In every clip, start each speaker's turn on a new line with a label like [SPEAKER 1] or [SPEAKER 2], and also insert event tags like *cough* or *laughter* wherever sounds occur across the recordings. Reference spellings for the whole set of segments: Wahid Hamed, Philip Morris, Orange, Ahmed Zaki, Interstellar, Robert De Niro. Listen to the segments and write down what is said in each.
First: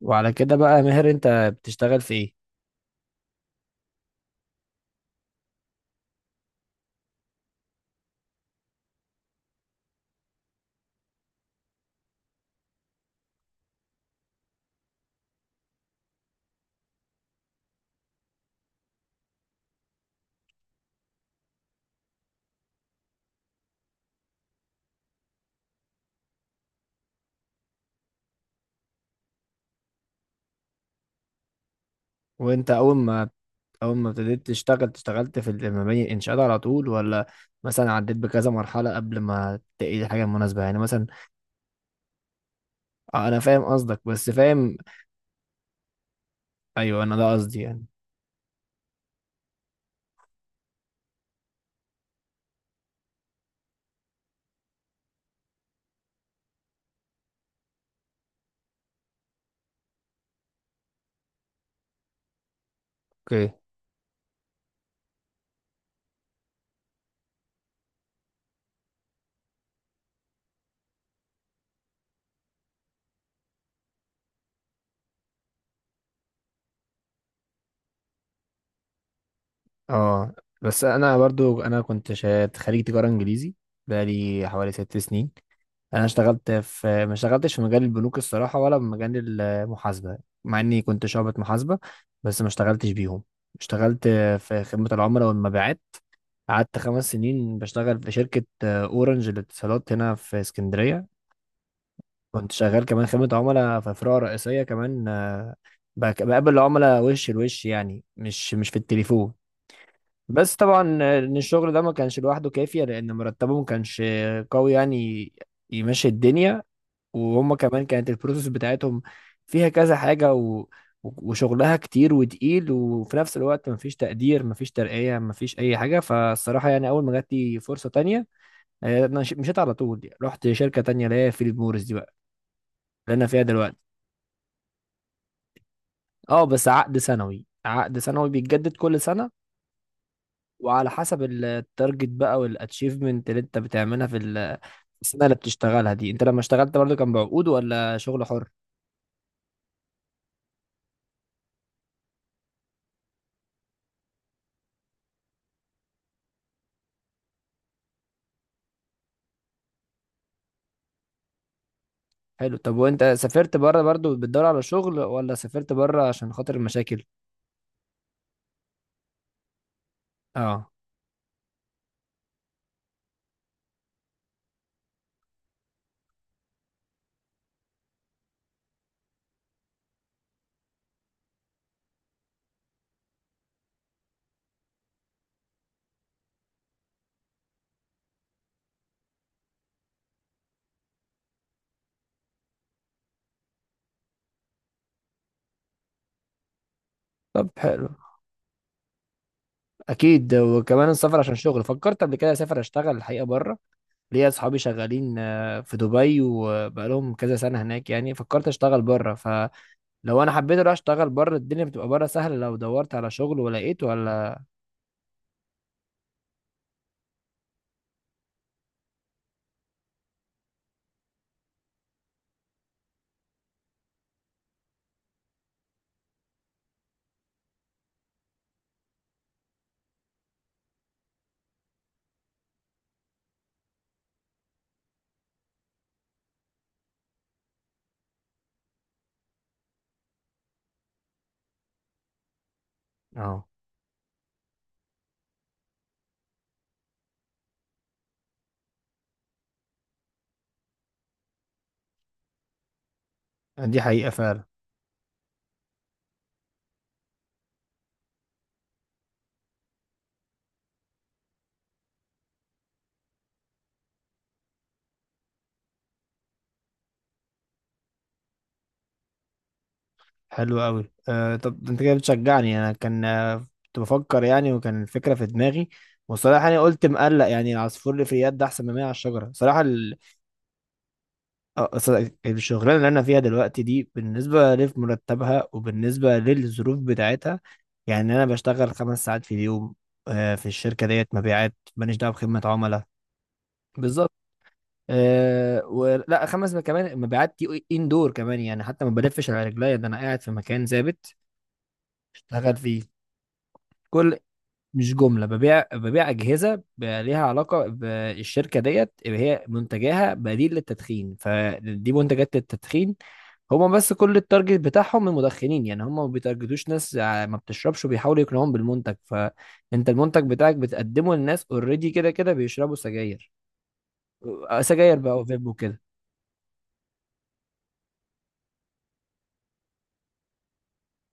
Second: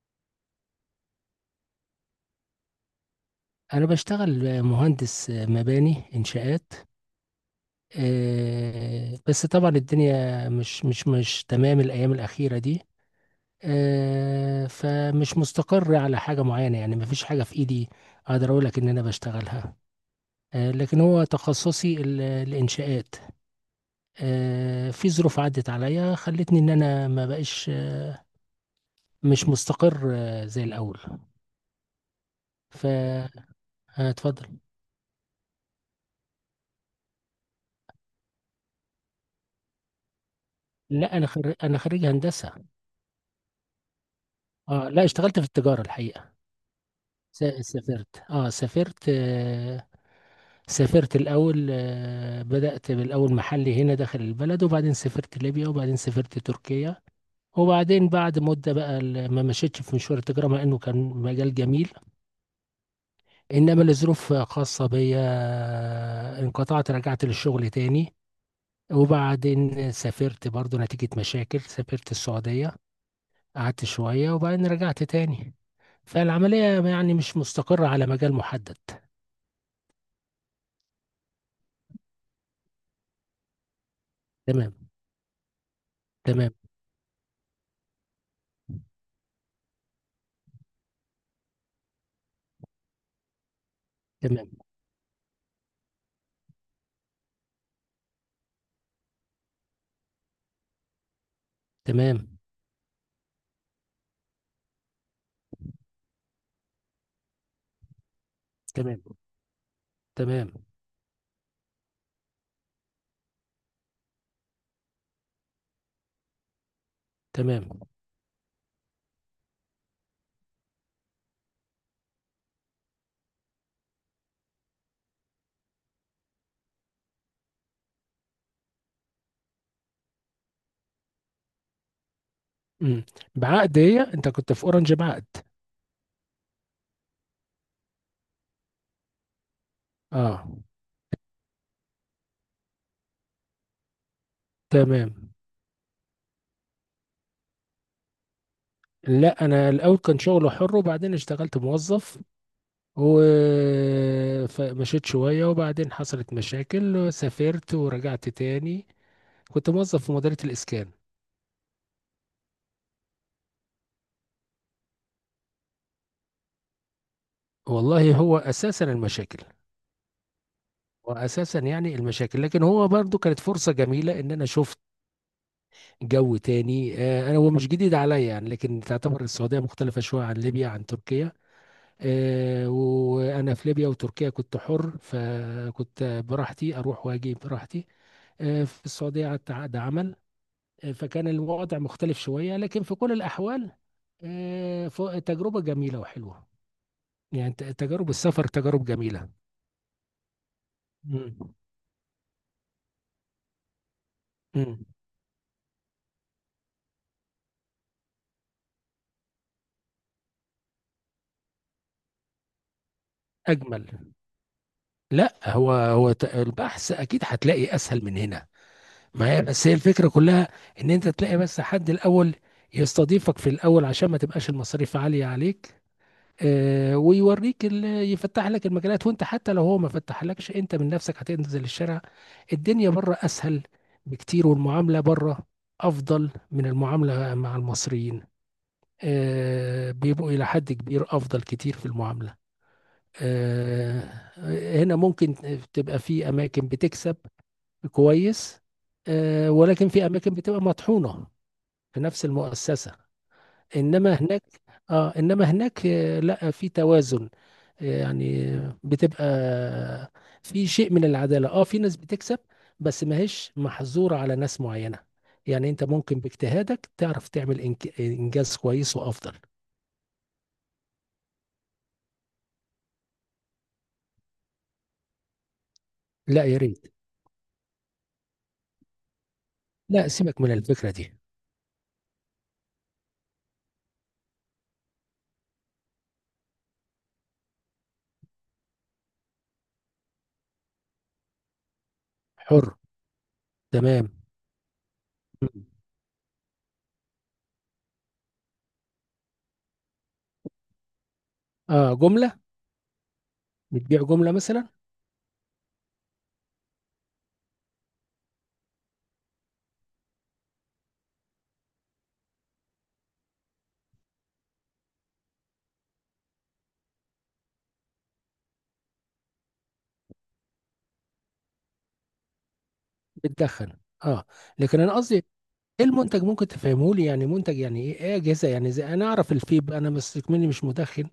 [SPEAKER 1] وعلى كده بقى يا ماهر انت بتشتغل في ايه؟
[SPEAKER 2] أنا بشتغل مهندس مباني إنشاءات. بس طبعا الدنيا مش تمام الأيام الأخيرة دي. فمش مستقر على حاجة معينة، يعني مفيش حاجة في إيدي أقدر أقول لك إن أنا بشتغلها. لكن هو تخصصي الإنشاءات. في ظروف عدت عليا خلتني إن أنا ما بقاش مش مستقر، زي الأول.
[SPEAKER 1] وانت اول ما
[SPEAKER 2] فاتفضل.
[SPEAKER 1] ابتديت تشتغل اشتغلت في المباني الانشاءات على طول، ولا مثلا عديت بكذا مرحلة قبل ما تلاقي الحاجة المناسبة؟ يعني مثلا
[SPEAKER 2] لا، أنا أنا خريج هندسة.
[SPEAKER 1] اه انا فاهم قصدك، بس فاهم
[SPEAKER 2] اه، لا، اشتغلت في التجارة الحقيقة.
[SPEAKER 1] ايوه، انا ده
[SPEAKER 2] س-
[SPEAKER 1] قصدي يعني.
[SPEAKER 2] سافرت اه سافرت آه، سافرت الأول. بدأت بالأول محلي هنا داخل البلد، وبعدين سافرت ليبيا، وبعدين سافرت تركيا. وبعدين بعد مدة بقى، ما مشيتش في مشوار التجارة مع إنه كان مجال جميل.
[SPEAKER 1] اوكي.
[SPEAKER 2] إنما لظروف خاصة بيا، انقطعت، رجعت للشغل تاني. وبعدين سافرت برضو نتيجة مشاكل، سافرت السعودية، قعدت شوية وبعدين رجعت تاني. فالعملية يعني مش مستقرة على مجال محدد.
[SPEAKER 1] اه بس انا برضو انا كنت خريج تجارة انجليزي بقالي حوالي
[SPEAKER 2] تمام.
[SPEAKER 1] 6 سنين. انا اشتغلت
[SPEAKER 2] تمام.
[SPEAKER 1] في ما اشتغلتش في مجال البنوك الصراحه، ولا في مجال المحاسبه، مع اني كنت شعبة محاسبه، بس ما اشتغلتش بيهم. اشتغلت
[SPEAKER 2] تمام.
[SPEAKER 1] في خدمه العملاء والمبيعات. قعدت 5 سنين بشتغل في شركه اورنج للاتصالات هنا في اسكندريه.
[SPEAKER 2] تمام.
[SPEAKER 1] كنت شغال كمان خدمه عملاء في فروع رئيسيه كمان، بقابل العملاء وش لوش، يعني مش في
[SPEAKER 2] تمام.
[SPEAKER 1] التليفون.
[SPEAKER 2] تمام.
[SPEAKER 1] بس طبعا ان الشغل ده ما كانش لوحده كافية، لان مرتبه ما كانش قوي يعني يمشي الدنيا. وهم
[SPEAKER 2] تمام.
[SPEAKER 1] كمان كانت البروسيس بتاعتهم فيها كذا حاجة. وشغلها كتير وتقيل، وفي نفس الوقت مفيش تقدير، مفيش ترقية، مفيش أي حاجة. فالصراحة يعني أول ما جات لي فرصة تانية، أنا مشيت على طول يعني. رحت شركة تانية اللي هي فيليب موريس دي بقى،
[SPEAKER 2] امم.
[SPEAKER 1] اللي أنا فيها دلوقتي.
[SPEAKER 2] بعقد؟ هي انت كنت في اورنج بعقد؟
[SPEAKER 1] أه بس عقد سنوي، عقد سنوي بيتجدد كل سنة،
[SPEAKER 2] اه.
[SPEAKER 1] وعلى حسب التارجت بقى والاتشيفمنت اللي انت بتعملها في السنة
[SPEAKER 2] تمام.
[SPEAKER 1] اللي بتشتغلها دي. انت لما اشتغلت برضه كان بعقود ولا شغل حر؟
[SPEAKER 2] لا، انا الاول كان شغل حر، وبعدين اشتغلت موظف ومشيت شويه، وبعدين حصلت مشاكل وسافرت ورجعت تاني. كنت موظف في مديريه الاسكان.
[SPEAKER 1] حلو. طب وانت سافرت بره برضو بتدور على شغل، ولا سافرت بره عشان خاطر المشاكل؟
[SPEAKER 2] والله هو اساسا المشاكل،
[SPEAKER 1] اه.
[SPEAKER 2] واساسا يعني المشاكل، لكن هو برضو كانت فرصه جميله ان انا شفت جو تاني. انا هو مش جديد عليا يعني، لكن تعتبر السعوديه مختلفه شويه عن ليبيا، عن تركيا. وانا في ليبيا وتركيا كنت حر، فكنت براحتي اروح واجي براحتي. في السعوديه قعدت عقد عمل. فكان الوضع مختلف شويه، لكن في كل الاحوال، تجربه جميله وحلوه.
[SPEAKER 1] طب
[SPEAKER 2] يعني
[SPEAKER 1] حلو،
[SPEAKER 2] تجارب السفر تجارب جميله.
[SPEAKER 1] اكيد. وكمان السفر عشان
[SPEAKER 2] مم.
[SPEAKER 1] شغل فكرت قبل كده اسافر اشتغل الحقيقه بره. ليا اصحابي
[SPEAKER 2] مم.
[SPEAKER 1] شغالين، آه، في دبي وبقالهم كذا سنه هناك يعني. فكرت اشتغل بره، فلو انا حبيت اروح اشتغل بره الدنيا بتبقى بره سهله لو دورت على شغل ولقيت،
[SPEAKER 2] اجمل.
[SPEAKER 1] ولا؟
[SPEAKER 2] لا، هو البحث اكيد هتلاقي اسهل من هنا. ما هي بس هي الفكرة كلها، ان انت تلاقي بس حد الاول يستضيفك في الاول عشان ما تبقاش المصاريف عالية عليك. ويوريك، يفتح لك المجالات، وانت حتى لو هو ما فتحلكش انت من نفسك هتنزل الشارع. الدنيا بره اسهل بكتير، والمعاملة بره افضل من المعاملة مع المصريين. بيبقوا الى حد كبير افضل كتير في المعاملة.
[SPEAKER 1] اه
[SPEAKER 2] آه هنا ممكن تبقى في اماكن بتكسب كويس، ولكن في اماكن بتبقى مطحونه في نفس المؤسسه.
[SPEAKER 1] دي حقيقه
[SPEAKER 2] انما هناك
[SPEAKER 1] فعلا.
[SPEAKER 2] اه انما هناك، لا، في توازن. يعني بتبقى، في شيء من العداله، في ناس بتكسب بس ما هيش محظوره على ناس معينه. يعني انت ممكن باجتهادك تعرف تعمل انجاز كويس وافضل.
[SPEAKER 1] حلو قوي. آه طب ده انت كده بتشجعني، انا كان، آه، كنت بفكر يعني، وكان الفكره في دماغي.
[SPEAKER 2] لا
[SPEAKER 1] وصراحه
[SPEAKER 2] يا
[SPEAKER 1] انا قلت
[SPEAKER 2] ريت،
[SPEAKER 1] مقلق، يعني العصفور اللي في اليد ده احسن من 100 على الشجره صراحه.
[SPEAKER 2] لا سيبك من الفكره دي.
[SPEAKER 1] آه، أصل الشغلانه اللي انا فيها دلوقتي دي بالنسبه لمرتبها وبالنسبه للظروف بتاعتها، يعني انا بشتغل 5 ساعات في اليوم، آه، في الشركه ديت مبيعات، ماليش دعوه بخدمه
[SPEAKER 2] حر.
[SPEAKER 1] عملاء.
[SPEAKER 2] تمام.
[SPEAKER 1] بالظبط.
[SPEAKER 2] مم.
[SPEAKER 1] أه ولا خمس، كمان مبيعات دي اندور كمان يعني، حتى ما بلفش على رجليا، ده انا قاعد في مكان ثابت
[SPEAKER 2] اه، جمله.
[SPEAKER 1] اشتغل فيه.
[SPEAKER 2] بتبيع
[SPEAKER 1] كل
[SPEAKER 2] جمله مثلا؟
[SPEAKER 1] مش جملة، ببيع أجهزة ليها علاقة بالشركة ديت اللي هي منتجاها بديل للتدخين، فدي منتجات للتدخين. هما بس كل التارجت بتاعهم المدخنين يعني، هما ما بيتارجتوش ناس ما بتشربش، وبيحاولوا يقنعوهم بالمنتج. فأنت المنتج بتاعك بتقدمه للناس اوريدي كده كده بيشربوا سجاير،
[SPEAKER 2] بتدخن؟ اه.
[SPEAKER 1] آه،
[SPEAKER 2] لكن انا
[SPEAKER 1] سجاير
[SPEAKER 2] قصدي،
[SPEAKER 1] بقى وفيب وكده.
[SPEAKER 2] ايه المنتج؟ ممكن تفهمه لي؟ يعني منتج يعني ايه؟ اجهزه يعني؟ زي، انا اعرف الفيب، انا بس مني مش مدخن.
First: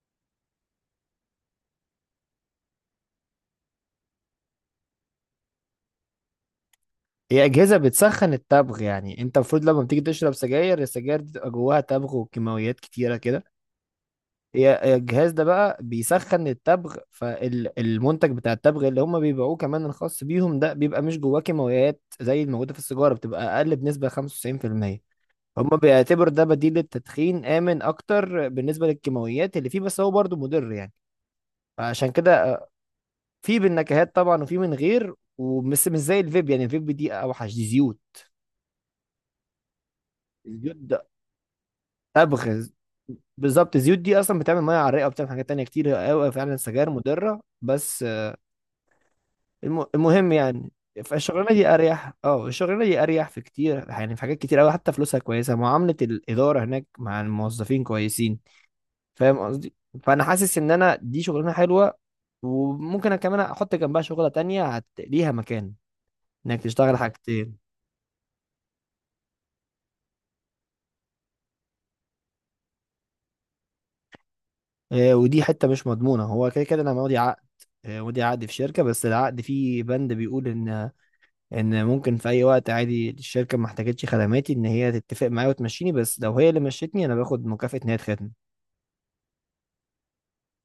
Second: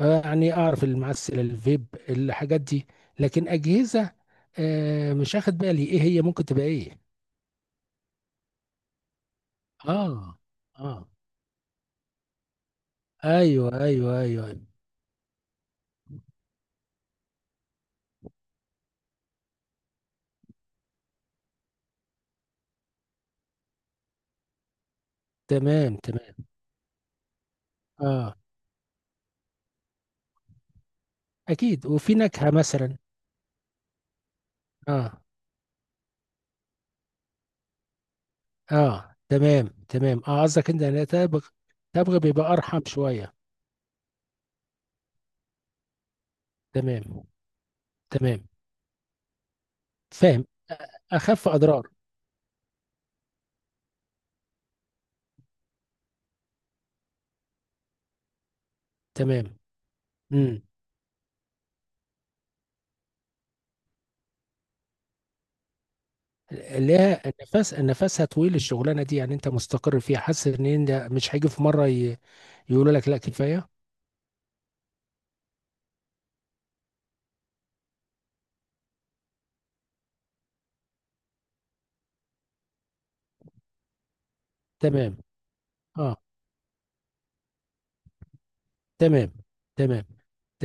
[SPEAKER 2] يعني اعرف المعسل، الفيب، الحاجات دي، لكن اجهزه، مش اخد بالي ايه هي ممكن تبقى ايه.
[SPEAKER 1] هي أجهزة بتسخن التبغ، يعني أنت المفروض لما بتيجي تشرب
[SPEAKER 2] اه.
[SPEAKER 1] سجاير،
[SPEAKER 2] اه.
[SPEAKER 1] السجاير دي تبقى جواها تبغ وكيماويات كتيرة كده.
[SPEAKER 2] ايوه، ايوه، ايوه, أيوة.
[SPEAKER 1] هي الجهاز ده بقى بيسخن التبغ، فالمنتج بتاع التبغ اللي هم بيبيعوه كمان الخاص بيهم ده بيبقى مش جواه كيماويات زي الموجودة في السيجارة، بتبقى أقل بنسبة 95%. هم
[SPEAKER 2] تمام.
[SPEAKER 1] بيعتبر
[SPEAKER 2] تمام.
[SPEAKER 1] ده بديل للتدخين آمن
[SPEAKER 2] اه،
[SPEAKER 1] أكتر بالنسبة للكيماويات اللي فيه، بس هو برضه مضر يعني.
[SPEAKER 2] اكيد،
[SPEAKER 1] فعشان
[SPEAKER 2] وفي
[SPEAKER 1] كده،
[SPEAKER 2] نكهه
[SPEAKER 1] آه،
[SPEAKER 2] مثلا.
[SPEAKER 1] في بالنكهات طبعا وفي من غير،
[SPEAKER 2] اه.
[SPEAKER 1] ومش مش زي الفيب يعني، الفيب دي أوحش، دي زيوت.
[SPEAKER 2] اه. تمام. تمام. اه، قصدك
[SPEAKER 1] الزيوت
[SPEAKER 2] انت انا
[SPEAKER 1] ده
[SPEAKER 2] تبغ. تبغ بيبقى
[SPEAKER 1] تبغ.
[SPEAKER 2] ارحم شويه.
[SPEAKER 1] بالظبط، الزيوت دي اصلا بتعمل ميه عرقه، وبتعمل حاجات تانية كتير قوي، فعلا سجاير
[SPEAKER 2] تمام.
[SPEAKER 1] مضره بس.
[SPEAKER 2] تمام.
[SPEAKER 1] المهم
[SPEAKER 2] فاهم.
[SPEAKER 1] يعني،
[SPEAKER 2] أ-
[SPEAKER 1] فالشغلانه
[SPEAKER 2] اخف
[SPEAKER 1] دي
[SPEAKER 2] اضرار.
[SPEAKER 1] اريح، اه الشغلانه دي اريح في كتير، يعني في حاجات كتير قوي، حتى فلوسها كويسه، معامله الاداره هناك مع الموظفين كويسين. فاهم
[SPEAKER 2] تمام.
[SPEAKER 1] قصدي؟ فانا حاسس
[SPEAKER 2] امم.
[SPEAKER 1] ان انا دي شغلانه حلوه، وممكن أنا كمان احط جنبها شغله تانية ليها مكان انك تشتغل
[SPEAKER 2] ليها
[SPEAKER 1] حاجتين.
[SPEAKER 2] النفس؟ نفسها طويل الشغلانه دي؟ يعني انت مستقر فيها؟ حاسس ان انت مش هيجي في مره يقولوا لك لا كفايه؟
[SPEAKER 1] آه ودي حته مش مضمونه، هو كده كده انا ماضي عقد، آه ماضي عقد في شركه، بس العقد فيه بند بيقول ان ان ممكن في اي وقت عادي الشركه ما احتاجتش خدماتي ان هي
[SPEAKER 2] تمام.
[SPEAKER 1] تتفق معايا وتمشيني،
[SPEAKER 2] اه.
[SPEAKER 1] بس لو هي اللي مشيتني انا باخد مكافاه ان هي تخدم.
[SPEAKER 2] تمام. تمام.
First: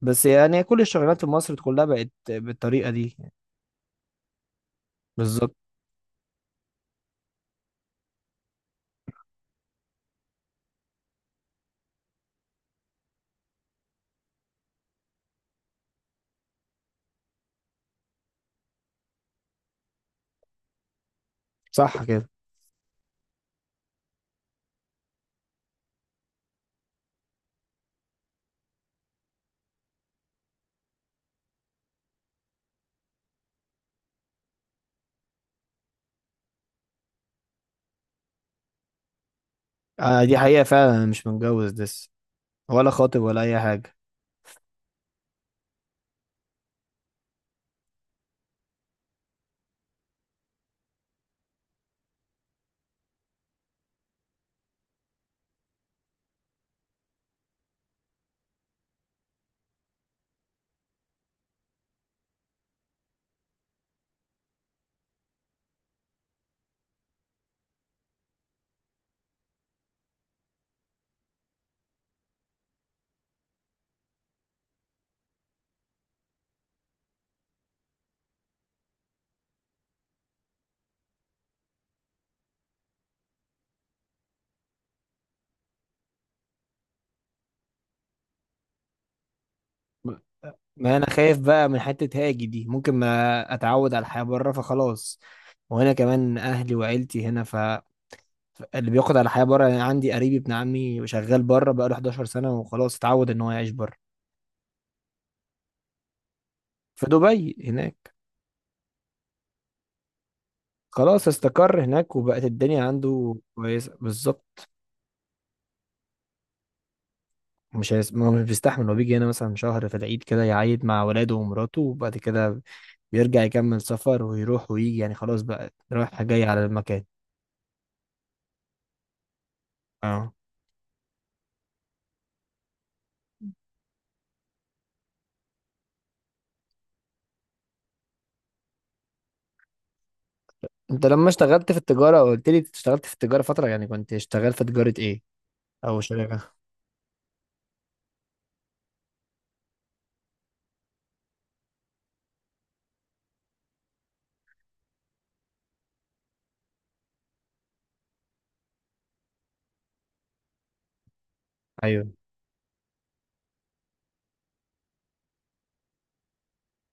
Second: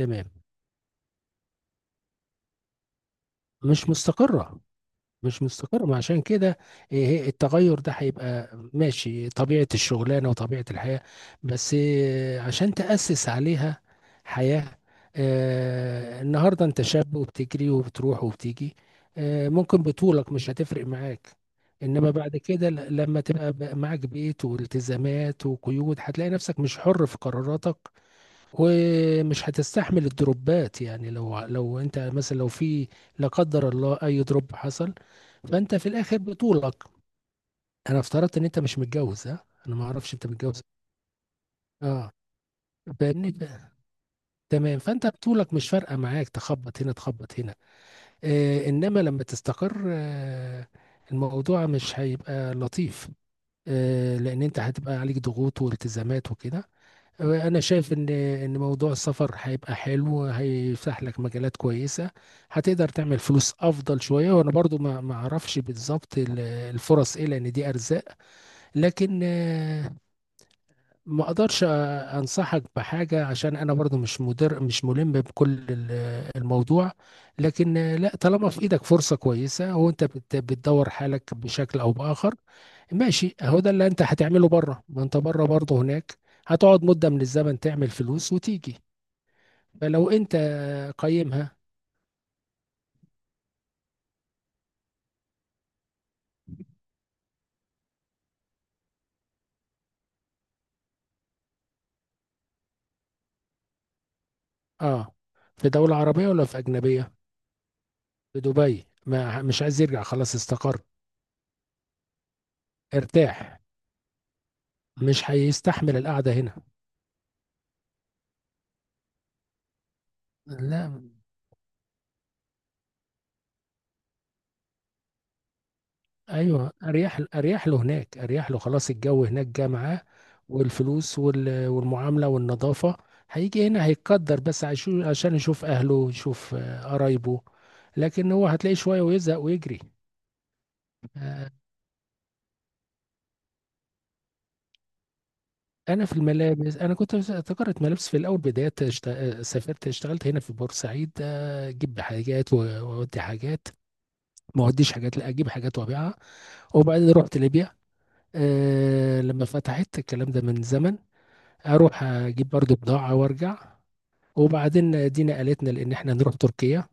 [SPEAKER 1] بس يعني كل الشغلانات في مصر كلها بقت بالطريقه دي.
[SPEAKER 2] مش مستقره. مش
[SPEAKER 1] بالظبط.
[SPEAKER 2] مستقر، ما عشان كده. التغير ده هيبقى ماشي طبيعة الشغلانة وطبيعة الحياة، بس عشان تأسس عليها حياة. النهاردة انت شاب وبتجري وبتروح وبتيجي. ممكن بطولك مش هتفرق معاك.
[SPEAKER 1] صح
[SPEAKER 2] انما
[SPEAKER 1] كده.
[SPEAKER 2] بعد كده، لما تبقى بقى معاك بيت والتزامات وقيود هتلاقي نفسك مش حر في قراراتك، ومش هتستحمل الدروبات. يعني، لو انت مثلا، لو في، لا قدر الله، اي دروب حصل، فانت في الاخر بطولك. انا افترضت ان انت مش متجوز، ها؟ انا ما اعرفش
[SPEAKER 1] آه
[SPEAKER 2] انت
[SPEAKER 1] دي
[SPEAKER 2] متجوز.
[SPEAKER 1] حقيقه فعلا، انا مش متجوز لسه،
[SPEAKER 2] اه.
[SPEAKER 1] ولا خاطب
[SPEAKER 2] فاهمني.
[SPEAKER 1] ولا اي حاجه.
[SPEAKER 2] *laughs* تمام. فانت بطولك مش فارقه معاك، تخبط هنا تخبط هنا. انما لما تستقر، الموضوع مش هيبقى لطيف. لان انت هتبقى عليك ضغوط والتزامات وكده. انا شايف ان موضوع السفر هيبقى حلو، هيفتح لك مجالات كويسه، هتقدر تعمل فلوس افضل شويه. وانا برضو ما اعرفش بالظبط الفرص ايه، لان دي ارزاق. لكن، ما اقدرش انصحك بحاجه، عشان انا برضو مش ملم بكل الموضوع. لكن لا، طالما في ايدك فرصه كويسه، وانت بتدور حالك بشكل او باخر، ماشي. اهو ده اللي انت هتعمله بره. ما انت بره برضه، هناك هتقعد مده من الزمن، تعمل فلوس وتيجي. فلو
[SPEAKER 1] ما
[SPEAKER 2] انت،
[SPEAKER 1] ما انا خايف
[SPEAKER 2] قيمها.
[SPEAKER 1] بقى من حته هاجي دي، ممكن ما اتعود على الحياه بره فخلاص. وهنا كمان اهلي وعيلتي هنا، ف اللي بياخد على الحياه بره، يعني عندي قريبي ابن عمي شغال بره بقاله 11 سنه وخلاص اتعود ان هو يعيش بره.
[SPEAKER 2] اه، في دوله عربيه ولا في
[SPEAKER 1] في
[SPEAKER 2] اجنبيه؟
[SPEAKER 1] دبي هناك.
[SPEAKER 2] في دبي؟ ما مش عايز يرجع؟ خلاص استقر.
[SPEAKER 1] خلاص استقر هناك وبقت الدنيا عنده
[SPEAKER 2] ارتاح.
[SPEAKER 1] كويسة بالظبط.
[SPEAKER 2] مش هيستحمل القعده هنا.
[SPEAKER 1] مش هيس... ما هو مش بيستحمل، هو بيجي هنا مثلا شهر في العيد كده يعيد
[SPEAKER 2] لا.
[SPEAKER 1] مع ولاده ومراته، وبعد كده بيرجع يكمل سفر ويروح ويجي يعني، خلاص بقى رايح جاي على
[SPEAKER 2] ايوه،
[SPEAKER 1] المكان.
[SPEAKER 2] اريح، اريح له هناك، اريح له. خلاص الجو هناك جه معاه،
[SPEAKER 1] اه.
[SPEAKER 2] والفلوس والمعامله والنظافه. هيجي هنا هيتقدر، بس عشان يشوف اهله، يشوف، قرايبه. لكن هو هتلاقيه شويه ويزهق ويجري.
[SPEAKER 1] انت لما
[SPEAKER 2] آه،
[SPEAKER 1] اشتغلت في التجارة قلت لي اشتغلت في التجارة فترة، يعني كنت شغال في تجارة ايه او شركة؟
[SPEAKER 2] انا كنت في تجاره ملابس في الاول، بدايه سافرت، اشتغلت هنا في بورسعيد. اجيب حاجات واودي حاجات. ما اوديش حاجات، لا، اجيب حاجات وابيعها. وبعدين رحت ليبيا. لما فتحت الكلام ده من زمن، اروح
[SPEAKER 1] ايوه.
[SPEAKER 2] اجيب برضو بضاعة وارجع. وبعدين دينا قالتنا لان احنا نروح تركيا.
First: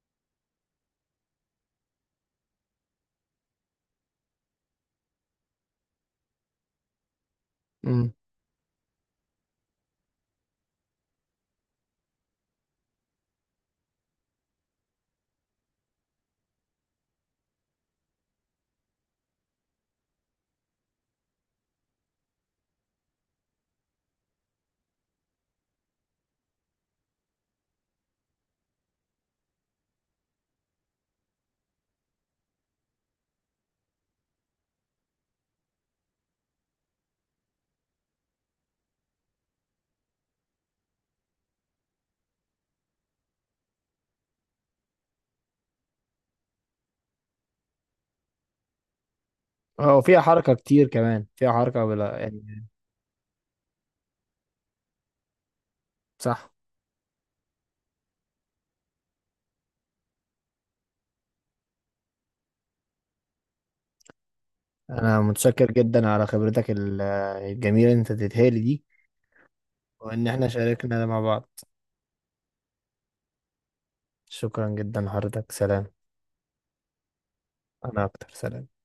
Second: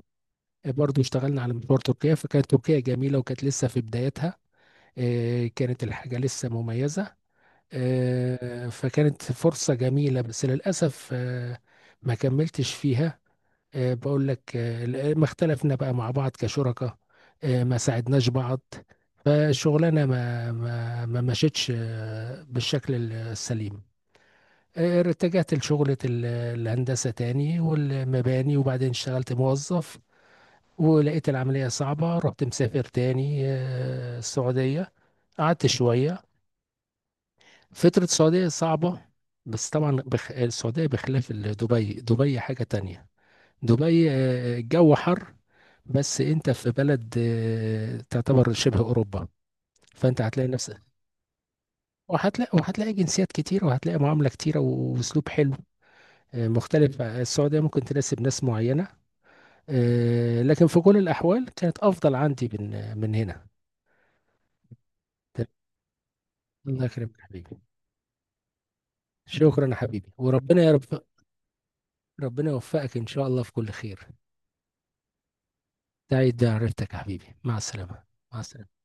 [SPEAKER 2] برضو اشتغلنا على مشوار تركيا، فكانت تركيا جميلة وكانت لسه في بدايتها. كانت الحاجة لسه مميزة.
[SPEAKER 1] امم.
[SPEAKER 2] فكانت فرصة جميلة، بس للأسف، ما كملتش فيها. بقول لك، ما اختلفنا بقى مع بعض كشركاء، ما ساعدناش بعض. فالشغلانة ما مشيتش بالشكل السليم. اتجهت لشغلة الهندسة تاني والمباني، وبعدين اشتغلت موظف، ولقيت العملية صعبة، رحت مسافر تاني، السعودية. قعدت شوية. فترة السعودية صعبة. بس طبعا السعودية بخلاف دبي. دبي حاجة تانية. دبي، الجو حر، بس انت في بلد، تعتبر شبه أوروبا.
[SPEAKER 1] اه فيها
[SPEAKER 2] فانت هتلاقي
[SPEAKER 1] حركة
[SPEAKER 2] نفسك،
[SPEAKER 1] كتير، كمان فيها حركة بلا
[SPEAKER 2] وهتلاقي
[SPEAKER 1] يعني.
[SPEAKER 2] وهتلاقي جنسيات كتيرة، وهتلاقي معاملة كتيرة، وأسلوب حلو،
[SPEAKER 1] صح.
[SPEAKER 2] مختلف. السعودية ممكن تناسب ناس معينة، لكن في كل الأحوال كانت أفضل عندي من هنا.
[SPEAKER 1] انا متشكر جدا على خبرتك
[SPEAKER 2] الله يكرمك يا حبيبي.
[SPEAKER 1] الجميلة اللي انت اديتها لي دي،
[SPEAKER 2] شكرا يا حبيبي،
[SPEAKER 1] وإن إحنا
[SPEAKER 2] وربنا يا رب،
[SPEAKER 1] شاركنا ده مع بعض.
[SPEAKER 2] ربنا يوفقك إن شاء الله في كل خير.
[SPEAKER 1] شكرا جدا حضرتك، سلام.
[SPEAKER 2] سعيد بعرفتك يا حبيبي، مع السلامة.
[SPEAKER 1] أنا أكتر،
[SPEAKER 2] مع
[SPEAKER 1] سلام.
[SPEAKER 2] السلامة.